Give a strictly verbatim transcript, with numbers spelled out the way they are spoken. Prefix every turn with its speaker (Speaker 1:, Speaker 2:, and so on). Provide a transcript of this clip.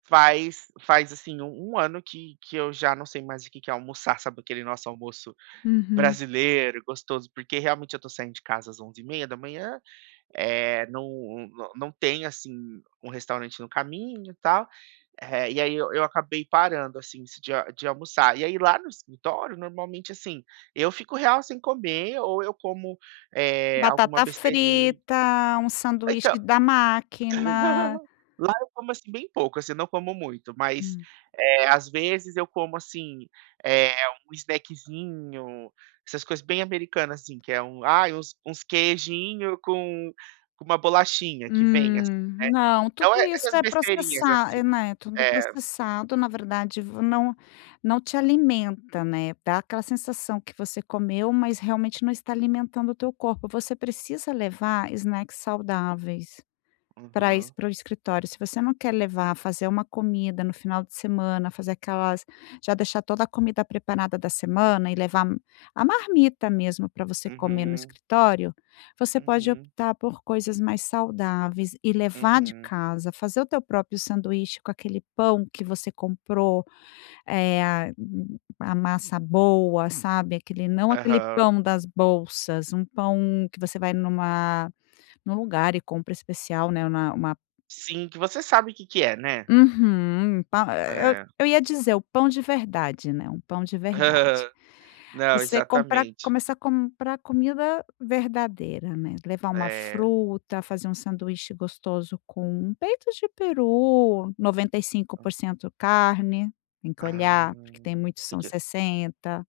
Speaker 1: Faz faz assim um ano que que eu já não sei mais o que que é almoçar. Sabe aquele nosso almoço
Speaker 2: Uhum.
Speaker 1: brasileiro gostoso? Porque realmente eu estou saindo de casa às onze e trinta da manhã, eh, não não tem assim um restaurante no caminho, tal. Eh, e aí eu acabei parando assim de de almoçar. E aí lá no escritório, normalmente assim, eu fico real sem comer ou eu como, eh, alguma
Speaker 2: Batata
Speaker 1: besteirinha.
Speaker 2: frita, um
Speaker 1: Então
Speaker 2: sanduíche da máquina.
Speaker 1: lá eu como assim bem pouco, assim, não como muito, mas,
Speaker 2: Hum.
Speaker 1: eh, às vezes eu como assim, eh, um snackzinho, essas coisas bem americanas, assim, que é um ai, uns uns queijinho com com uma bolachinha que vem assim,
Speaker 2: Hum,
Speaker 1: né,
Speaker 2: não,
Speaker 1: então
Speaker 2: tudo isso
Speaker 1: essas
Speaker 2: é
Speaker 1: besteirinhas assim.
Speaker 2: processado, né, é tudo
Speaker 1: É.
Speaker 2: processado na verdade, v não não te alimenta, né, dá aquela sensação que você comeu, mas realmente não está alimentando o teu corpo, você precisa levar snacks saudáveis para isso
Speaker 1: Aham.
Speaker 2: para o escritório. Se você não quer levar, fazer uma comida no final de semana, fazer aquelas, já deixar toda a comida preparada da semana e levar a marmita mesmo para você comer no
Speaker 1: Uhum.
Speaker 2: escritório, você pode
Speaker 1: Uhum.
Speaker 2: optar por coisas mais saudáveis e levar de
Speaker 1: Uhum.
Speaker 2: casa, fazer o teu próprio sanduíche com aquele pão que você comprou, é a hum, a massa boa, sabe, aquele não aquele
Speaker 1: Aham.
Speaker 2: pão das bolsas, um pão que você vai numa num lugar e compra especial, né, na uma
Speaker 1: Sim, que você sabe o que que é, né.
Speaker 2: Uhum, pa
Speaker 1: É.
Speaker 2: eu ia dizer o pão de verdade, né, um pão de verdade.
Speaker 1: Não,
Speaker 2: Você comprar,
Speaker 1: exatamente.
Speaker 2: começar a comprar comida verdadeira, né, levar uma
Speaker 1: É.
Speaker 2: fruta, fazer um sanduíche gostoso com peito de peru, noventa e cinco por cento carne, tem que
Speaker 1: Ah,
Speaker 2: olhar porque tem muitos que
Speaker 1: que
Speaker 2: são
Speaker 1: que
Speaker 2: sessenta.